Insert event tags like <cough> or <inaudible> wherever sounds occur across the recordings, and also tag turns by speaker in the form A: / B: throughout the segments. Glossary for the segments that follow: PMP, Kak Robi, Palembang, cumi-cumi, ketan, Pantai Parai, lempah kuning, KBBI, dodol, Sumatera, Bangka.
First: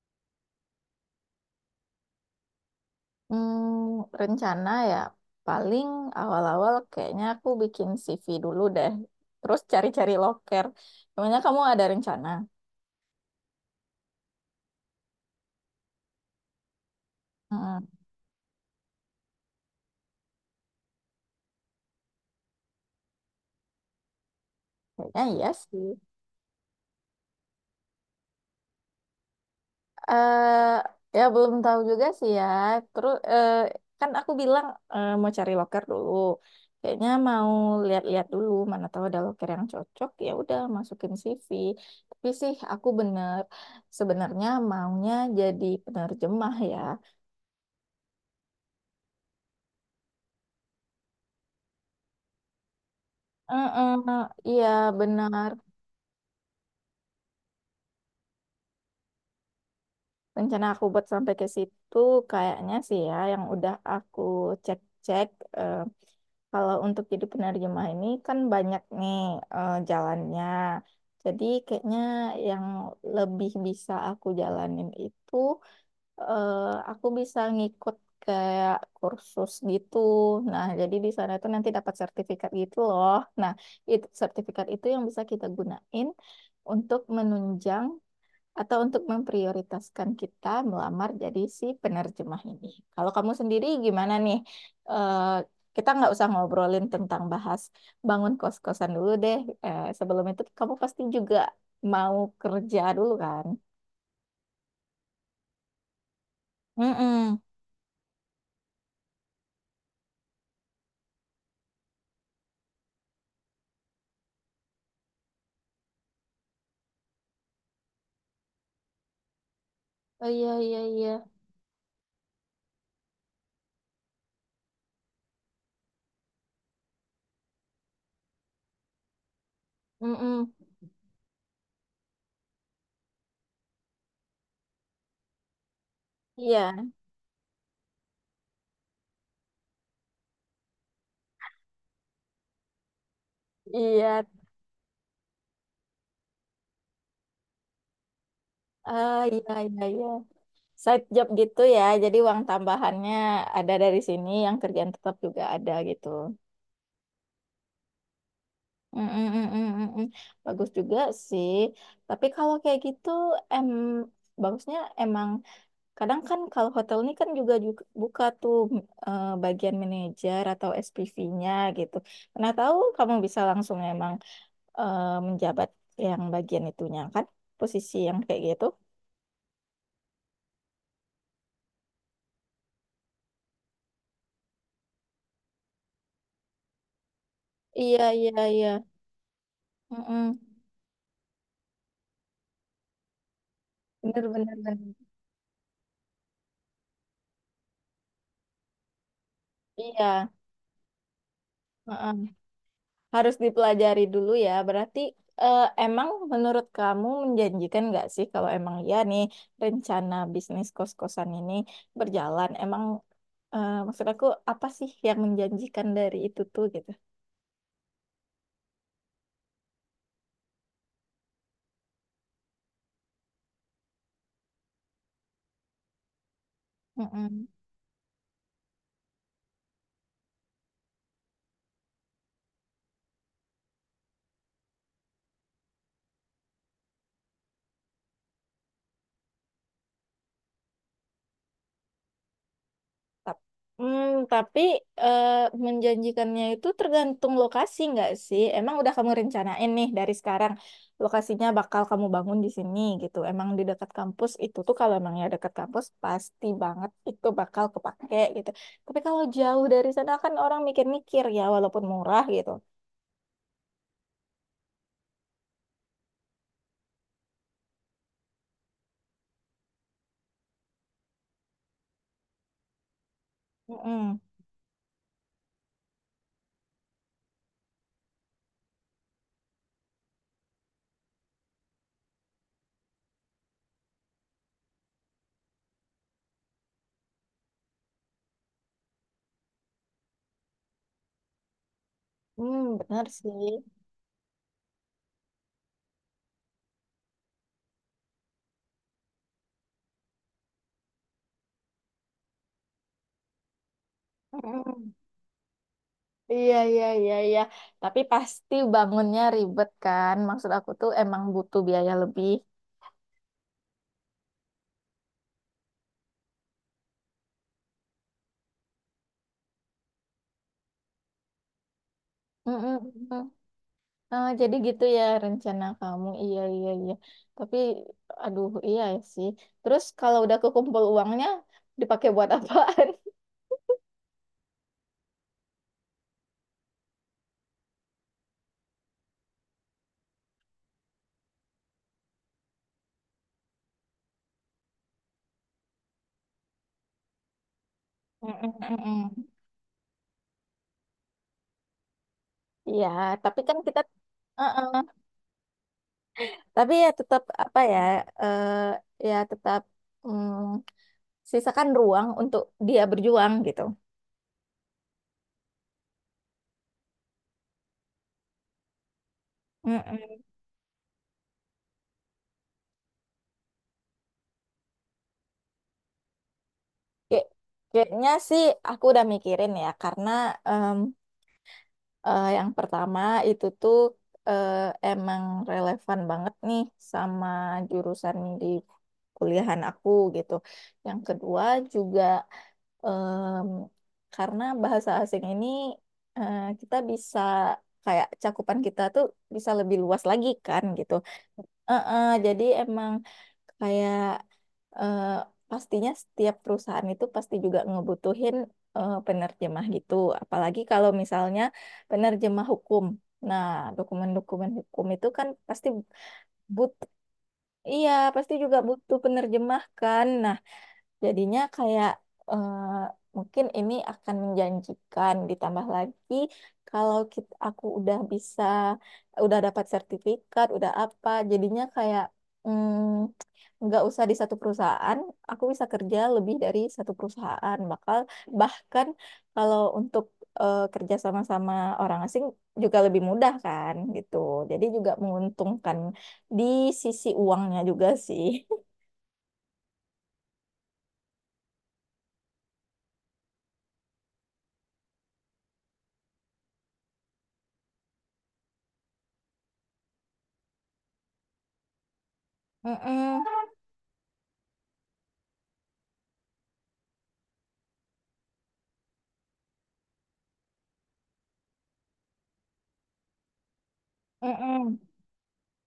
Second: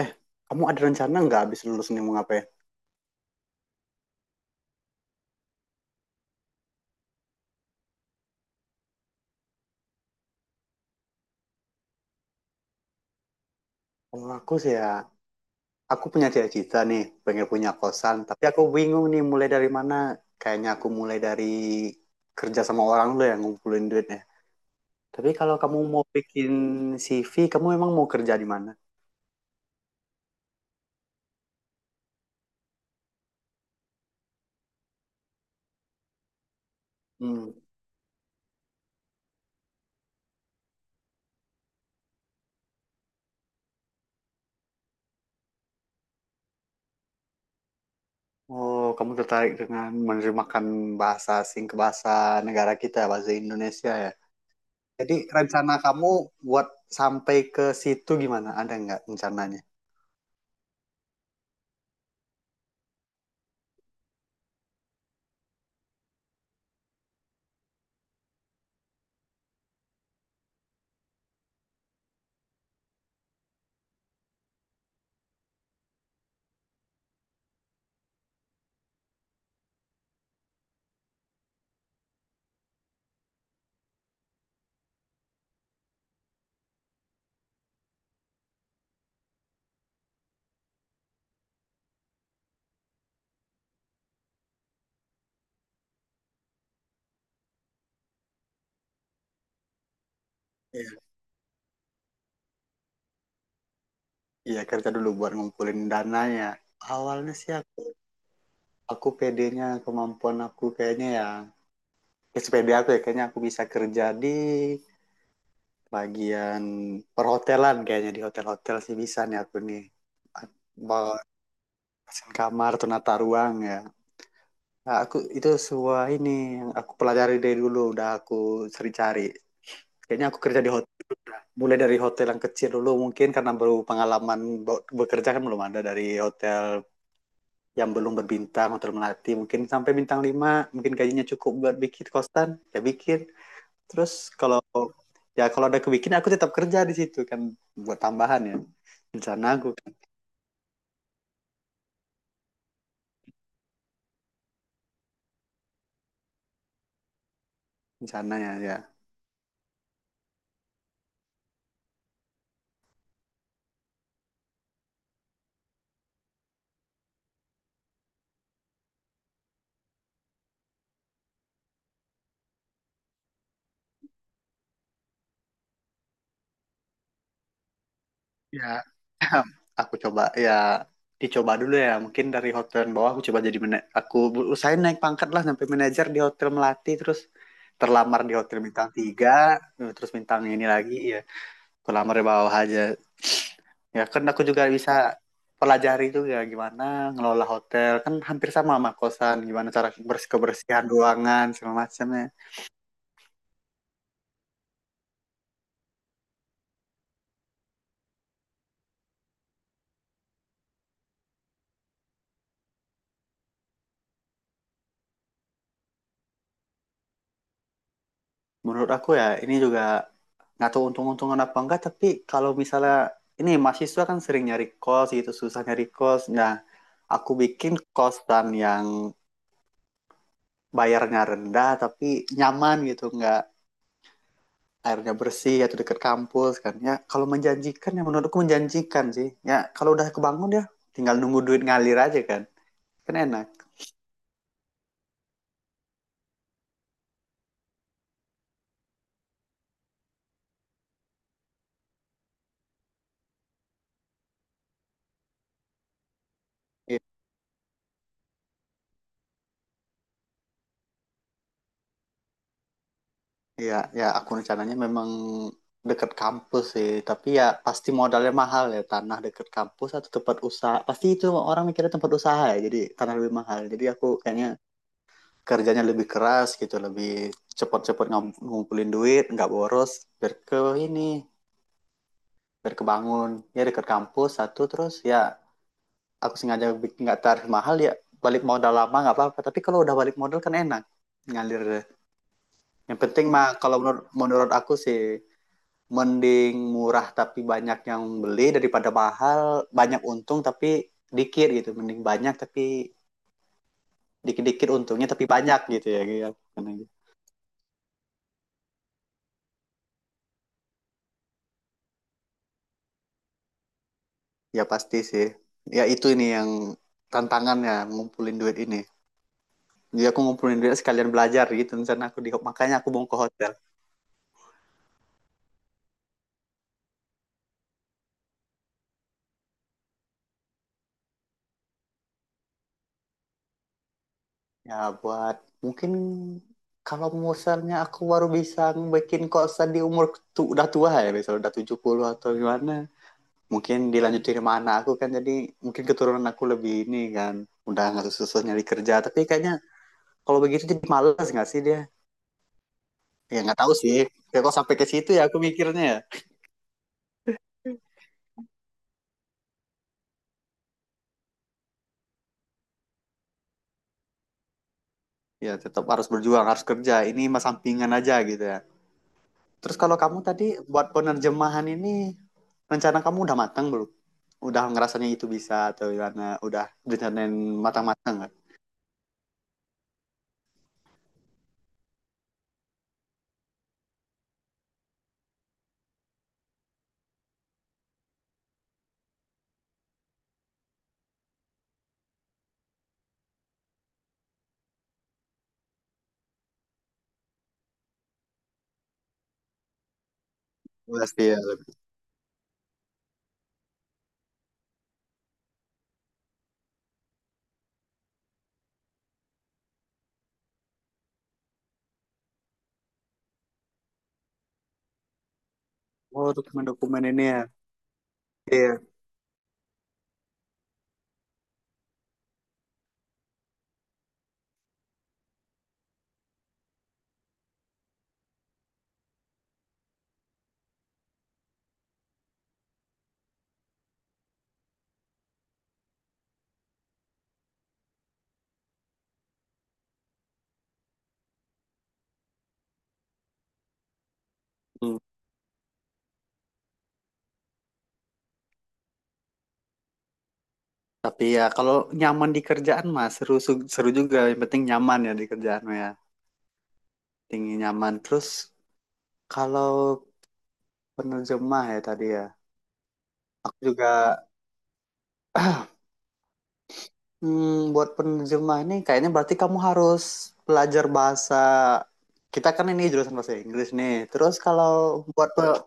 A: Eh, kamu ada rencana nggak habis lulus nih mau ngapain?
B: Rencana ya paling awal-awal kayaknya aku bikin CV dulu deh. Terus cari-cari loker. Namanya kamu ada rencana?
A: Kalau aku sih ya, aku punya cita-cita nih, pengen punya
B: Hmm,
A: kosan. Tapi aku bingung nih mulai dari mana. Kayaknya aku mulai dari kerja sama orang dulu yang ngumpulin duitnya.
B: kayaknya
A: Tapi
B: iya
A: kalau kamu
B: sih.
A: mau bikin CV, kamu emang mau kerja di mana?
B: eh ya belum tahu juga sih ya. Terus kan aku bilang mau cari loker dulu. Kayaknya mau
A: Hmm.
B: lihat-lihat dulu mana tahu ada loker yang cocok. Ya udah masukin CV. Tapi sih aku bener sebenarnya maunya jadi penerjemah ya.
A: Oh, kamu tertarik dengan menerjemahkan bahasa asing ke bahasa negara kita, ya, bahasa Indonesia ya?
B: Heeh, iya
A: Jadi
B: benar.
A: rencana kamu buat sampai ke situ gimana? Ada nggak rencananya?
B: Rencana aku buat sampai ke situ kayaknya sih ya yang udah aku cek-cek, eh, kalau untuk jadi penerjemah ini kan banyak nih jalannya. Jadi kayaknya yang lebih bisa aku jalanin itu eh, aku bisa ngikut kayak kursus gitu. Nah, jadi di sana itu nanti dapat sertifikat gitu loh. Nah, itu sertifikat itu yang bisa kita gunain untuk menunjang atau untuk memprioritaskan kita melamar jadi si penerjemah ini. Kalau kamu sendiri gimana nih? Eh, kita nggak usah ngobrolin tentang bahas bangun kos-kosan dulu deh. Sebelum itu kamu
A: Iya.
B: pasti juga mau kerja dulu kan?
A: Iya, kerja dulu buat ngumpulin dananya. Awalnya
B: Mm-mm.
A: sih aku pedenya kemampuan aku kayaknya ya, ya sepede aku ya, kayaknya aku bisa kerja di bagian perhotelan, kayaknya di hotel-hotel sih bisa nih aku nih,
B: Oh, iya, iya, iya.
A: bawa desain kamar atau nata ruang ya. Nah, aku itu semua ini yang aku pelajari dari dulu udah aku cari-cari. Kayaknya aku
B: Mm-mm.
A: kerja di hotel mulai dari hotel yang kecil dulu, mungkin karena baru pengalaman bekerja kan belum ada, dari hotel
B: Iya,
A: yang belum berbintang, hotel melati, mungkin sampai bintang lima, mungkin gajinya cukup buat bikin kosan, ya bikin.
B: iya.
A: Terus kalau, ya kalau ada kebikin, aku tetap kerja di situ kan, buat tambahan ya,
B: Ah,
A: rencana
B: iya,
A: aku,
B: iya, iya. Side job gitu ya. Jadi uang tambahannya ada dari sini, yang kerjaan tetap juga ada gitu.
A: rencananya ya
B: Mm, mm, mm, mm, mm, mm. Bagus juga sih. Tapi kalau kayak gitu, em bagusnya emang kadang kan kalau hotel ini kan juga buka tuh, bagian manajer atau SPV-nya gitu. Nah, tahu kamu bisa langsung emang menjabat yang bagian itunya kan, posisi yang kayak
A: ya
B: gitu.
A: ya. <clears throat> Aku coba ya, dicoba dulu ya, mungkin dari hotel bawah aku coba, jadi mana aku usahain naik pangkat lah sampai manajer di hotel melati, terus
B: Iya,
A: terlamar di
B: iya,
A: hotel
B: iya.
A: bintang tiga,
B: Mm,
A: terus bintang
B: mm.
A: ini lagi ya, aku lamar di bawah aja. Ya
B: Bener,
A: kan aku
B: bener,
A: juga bisa
B: bener.
A: pelajari juga gimana ngelola hotel, kan hampir sama sama kosan, gimana cara
B: Iya.
A: bersih, kebersihan ruangan segala macamnya.
B: Harus dipelajari dulu ya. Berarti, emang menurut kamu menjanjikan nggak sih kalau emang ya nih rencana bisnis kos-kosan ini berjalan? Emang, maksud aku apa sih yang menjanjikan dari itu tuh gitu?
A: Menurut aku ya, ini juga nggak tahu untung-untungan apa enggak, tapi kalau misalnya ini mahasiswa kan sering nyari kos gitu, susah nyari kos. Nah, aku
B: Mm-mm.
A: bikin kosan yang bayarnya rendah tapi nyaman gitu, nggak, airnya bersih atau dekat kampus kan, ya kalau menjanjikan ya menurutku menjanjikan sih ya. Kalau udah kebangun ya tinggal nunggu duit ngalir aja kan, kan
B: Tap-
A: enak.
B: tapi eh, menjanjikannya itu tergantung lokasi nggak sih? Emang udah kamu rencanain nih dari sekarang lokasinya bakal kamu bangun di sini gitu. Emang di dekat kampus itu tuh kalau emang ya dekat kampus pasti banget
A: I-
B: itu bakal kepake gitu. Tapi kalau jauh dari sana kan orang mikir-mikir ya walaupun murah gitu.
A: iya ya, aku rencananya memang dekat kampus sih, tapi ya pasti modalnya mahal ya, tanah dekat kampus atau tempat usaha pasti itu, orang mikirnya tempat usaha ya, jadi tanah lebih mahal, jadi aku
B: Mm-mm.
A: kayaknya kerjanya lebih keras gitu, lebih cepat-cepat ngumpulin duit, nggak boros, biar ke ini biar kebangun ya. Dekat kampus satu, terus ya aku sengaja bikin nggak tarif mahal ya, balik modal lama nggak apa-apa, tapi kalau udah balik modal kan enak, ngalir.
B: Hmm,
A: Yang
B: benar
A: penting mah
B: sih.
A: kalau menurut menurut aku sih, mending murah tapi banyak yang beli daripada mahal banyak untung tapi dikit gitu, mending banyak tapi dikit-dikit
B: Mm-mm.
A: untungnya tapi banyak gitu ya ya.
B: Iya, iya, iya, iya. Tapi pasti bangunnya ribet kan. Maksud aku tuh emang butuh biaya lebih.
A: Ya pasti sih, ya itu ini yang tantangannya, ngumpulin duit ini. Jadi aku ngumpulin duit sekalian belajar gitu, misalnya aku di, makanya aku mau ke
B: Mm-mm.
A: hotel,
B: Ah, jadi gitu ya rencana kamu. Iya, iya, iya. Tapi, aduh, iya sih. Terus kalau udah kekumpul uangnya, dipakai buat apaan?
A: ya buat, mungkin kalau misalnya aku baru bisa bikin kosan di umur tu, udah tua ya, misalnya udah 70 atau gimana, mungkin dilanjut dari mana aku kan. Jadi mungkin keturunan aku lebih ini kan, udah nggak susah
B: <laughs>
A: nyari kerja, tapi
B: Mm-mm-mm.
A: kayaknya kalau begitu jadi malas nggak sih dia.
B: Iya,
A: Ya
B: tapi kan
A: nggak tahu
B: kita,
A: sih, ya kok
B: uh-uh.
A: sampai ke situ ya aku mikirnya ya.
B: Tapi ya tetap apa ya, eh ya tetap, mm, sisakan ruang untuk dia berjuang gitu.
A: Ya tetap harus berjuang, harus kerja ini mas, sampingan aja gitu ya. Terus kalau kamu
B: Mm-mm.
A: tadi, buat penerjemahan ini, rencana kamu udah matang belum? Udah ngerasanya itu bisa atau gimana, udah
B: Kayak-
A: rencanain
B: Kayaknya
A: matang-matang nggak?
B: sih aku udah mikirin ya, karena yang pertama itu tuh, eh, emang relevan banget nih sama jurusan di kuliahan aku gitu. Yang kedua juga, em, karena bahasa asing ini kita bisa kayak cakupan kita tuh bisa lebih luas lagi kan gitu.
A: Udah sih ya.
B: Jadi emang kayak, eh, pastinya setiap perusahaan itu pasti juga ngebutuhin, penerjemah gitu. Apalagi kalau misalnya penerjemah hukum. Nah, dokumen-dokumen hukum itu kan pasti,
A: Oh,
B: but,
A: dokumen-dokumen ini ya,
B: iya pasti juga
A: iya.
B: butuh penerjemah kan. Nah, jadinya kayak, eh, mungkin ini akan menjanjikan ditambah lagi kalau kita, aku udah bisa udah dapat sertifikat, udah apa, jadinya kayak, mm, nggak usah di satu perusahaan, aku bisa kerja lebih dari satu perusahaan. Bakal bahkan kalau untuk, kerja sama-sama orang asing juga lebih mudah kan gitu. Jadi juga
A: Hmm.
B: menguntungkan di sisi uangnya juga sih. <laughs>
A: Tapi ya kalau nyaman di kerjaan mah seru, seru juga. Yang penting nyaman ya di kerjaan mah ya. Tinggi nyaman. Terus kalau penerjemah ya tadi ya.
B: Mm-mm,
A: Aku juga <clears throat> buat penerjemah ini kayaknya berarti kamu harus belajar bahasa. Kita kan ini jurusan bahasa Inggris nih. Terus
B: mm-mm.
A: kalau buat pe-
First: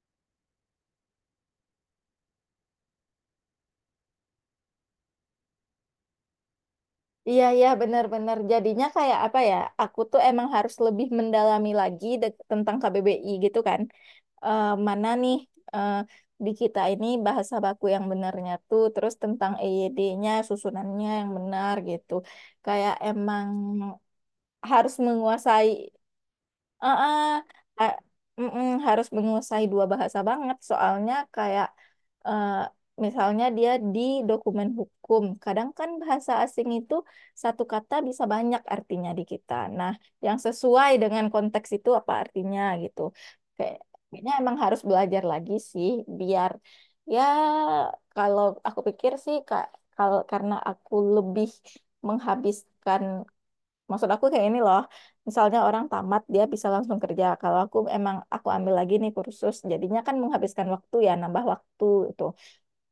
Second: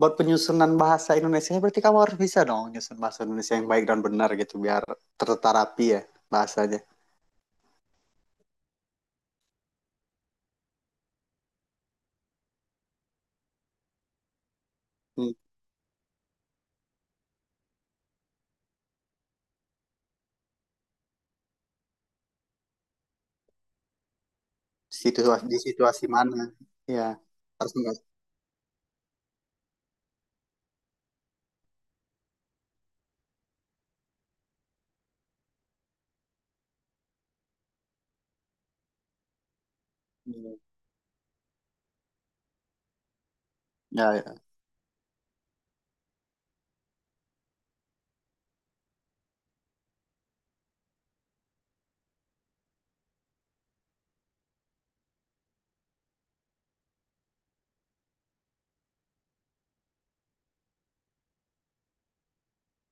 A: buat penyusunan bahasa Indonesia, berarti kamu harus bisa dong nyusun bahasa Indonesia yang baik dan benar gitu, biar terterapi ya bahasanya.
B: Iya, iya, benar-benar. Jadinya kayak apa ya? Aku tuh emang harus lebih mendalami lagi tentang KBBI gitu kan. Mana
A: Hmm,
B: nih, eh, di kita ini bahasa baku yang benarnya tuh, terus tentang EYD-nya, susunannya yang benar gitu. Kayak emang harus
A: situasi di
B: menguasai.
A: situasi mana? Ya,
B: Heeh,
A: harus nggak.
B: ha- mm-mm. Harus menguasai dua bahasa banget. Soalnya kayak, eh, misalnya dia di dokumen hukum. Kadang kan bahasa asing itu satu kata bisa banyak artinya di kita. Nah, yang
A: Hmm.
B: sesuai dengan konteks itu apa artinya gitu. Kayak-
A: Ya,
B: Kayaknya
A: ya.
B: emang harus belajar lagi sih biar ya kalau aku pikir sih, Kak, kalau karena aku lebih menghabiskan. Maksud aku kayak ini loh, misalnya orang tamat dia bisa langsung kerja. Kalau aku emang aku ambil lagi nih kursus, jadinya kan menghabiskan waktu ya, nambah waktu itu.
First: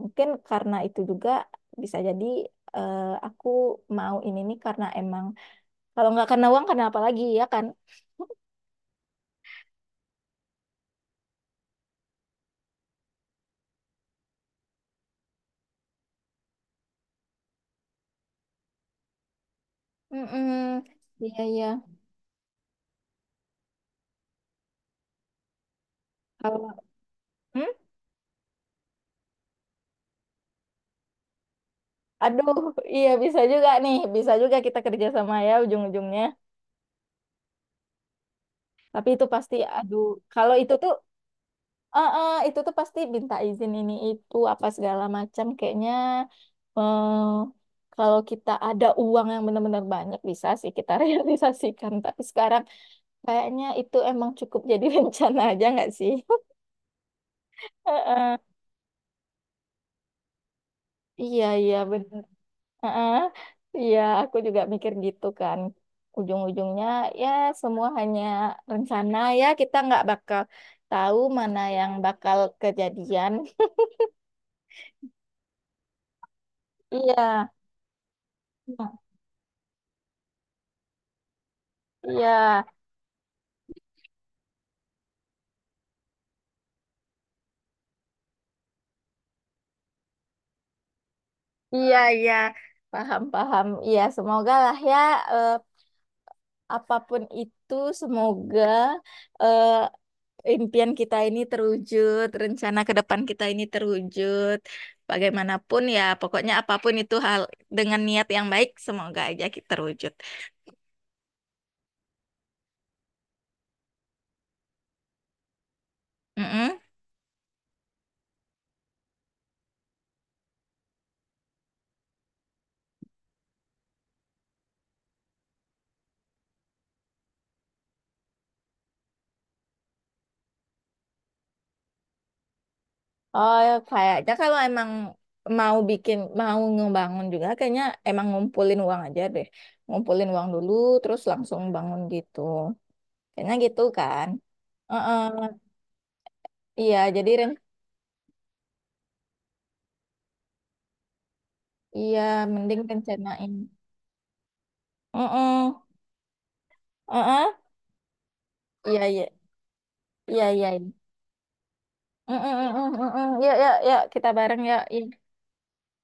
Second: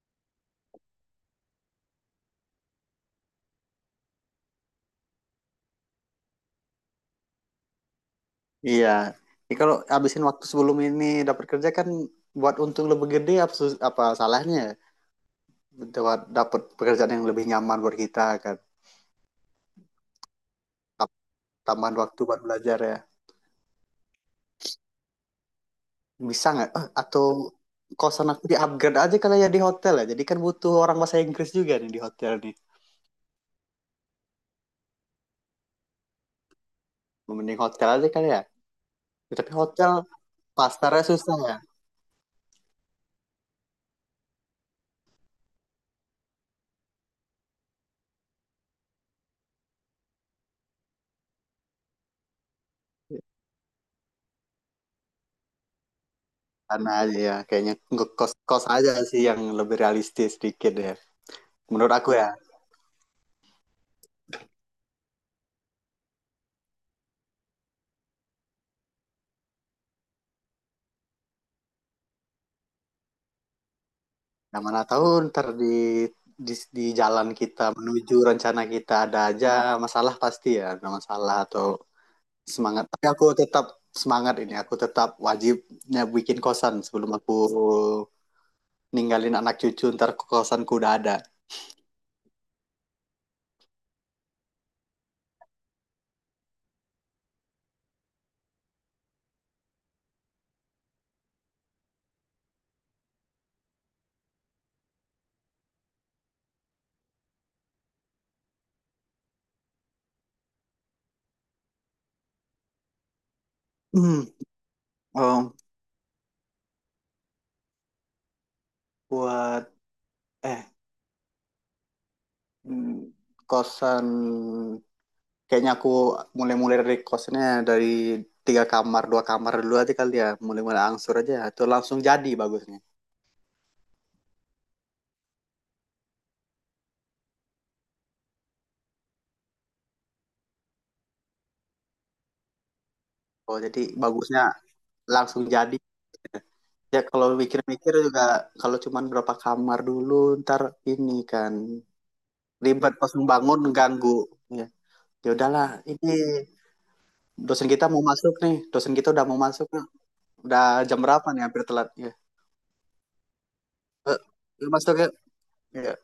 B: Mungkin karena itu juga bisa jadi, eh, aku mau ini nih karena emang kalau nggak karena uang karena apa lagi ya kan?
A: Iya. Ini kalau habisin waktu sebelum ini dapat kerja kan, buat untung lebih gede apa, apa salahnya? Buat dapat pekerjaan yang lebih nyaman buat kita kan.
B: Mm-mm.
A: Tam-
B: Iya, iya.
A: Tambahan waktu buat belajar ya. Bisa
B: Kalau
A: nggak? Eh, atau
B: hmm?
A: kosan aku di upgrade aja kali ya di hotel ya. Jadi kan butuh orang bahasa Inggris juga nih di hotel
B: Aduh,
A: nih.
B: <laughs> iya bisa juga nih, bisa juga kita kerja sama ya ujung-ujungnya.
A: Mending hotel aja kali ya.
B: Tapi itu
A: Tapi
B: pasti,
A: hotel
B: aduh, kalau itu tuh
A: pasarnya susah ya.
B: itu tuh pasti minta izin ini itu apa segala macam kayaknya, eh, kalau kita ada uang yang benar-benar banyak bisa sih kita <laughs> realisasikan, tapi sekarang kayaknya itu emang cukup jadi <laughs> rencana aja nggak sih. <laughs>
A: Karena aja ya kayaknya
B: Eh, eh.
A: ngekos-kos aja sih yang lebih realistis sedikit ya.
B: Iya, iya,
A: Menurut aku
B: benar.
A: ya.
B: Eh, eh. Iya, aku juga mikir gitu kan ujung-ujungnya ya semua hanya rencana ya kita nggak bakal tahu mana yang bakal kejadian.
A: Nah, mana tahu ntar di, di di
B: Iya.
A: jalan kita menuju rencana
B: Nah,
A: kita ada aja masalah pasti ya, ada masalah atau
B: iya.
A: semangat. Tapi aku tetap semangat ini, aku tetap wajibnya bikin kosan sebelum aku ninggalin anak cucu ntar kosanku udah ada.
B: Iya, iya, paham, paham. Iya, semoga lah ya, eh, apapun itu, semoga, eh, impian kita ini terwujud, rencana ke depan kita ini terwujud. Bagaimanapun ya, pokoknya apapun itu hal dengan niat yang baik, semoga aja kita terwujud.
A: Hmm, oh,
B: Mm-mm.
A: buat eh hmm, kosan kayaknya aku mulai-mulai dari kosannya dari tiga kamar, dua kamar dulu aja kali ya, mulai-mulai angsur aja atau langsung jadi bagusnya.
B: Oh, ya, kayaknya kalau emang mau bikin, mau ngebangun juga, kayaknya emang ngumpulin uang aja deh. Ngumpulin uang dulu, terus langsung bangun gitu. Kayaknya
A: Oh,
B: gitu
A: jadi
B: kan.
A: bagusnya
B: Heeh.
A: langsung jadi.
B: Iya,
A: Ya kalau
B: jadi
A: mikir-mikir juga, kalau cuman berapa kamar dulu ntar ini kan
B: iya mending
A: ribet pas
B: rencanain.
A: membangun, ganggu ya. Ya udahlah,
B: Mm-mm.
A: ini
B: Uh-uh.
A: dosen kita mau masuk nih, dosen
B: Iya,
A: kita
B: iya,
A: udah mau masuk,
B: iya,
A: udah
B: iya,
A: jam
B: iya.
A: berapa nih, hampir telat ya.
B: Mm-mm, mm-mm, mm-mm. Yuk, yuk, yuk,
A: Eh,
B: kita bareng
A: ya
B: yuk.
A: masuk yuk
B: Iya.
A: ya.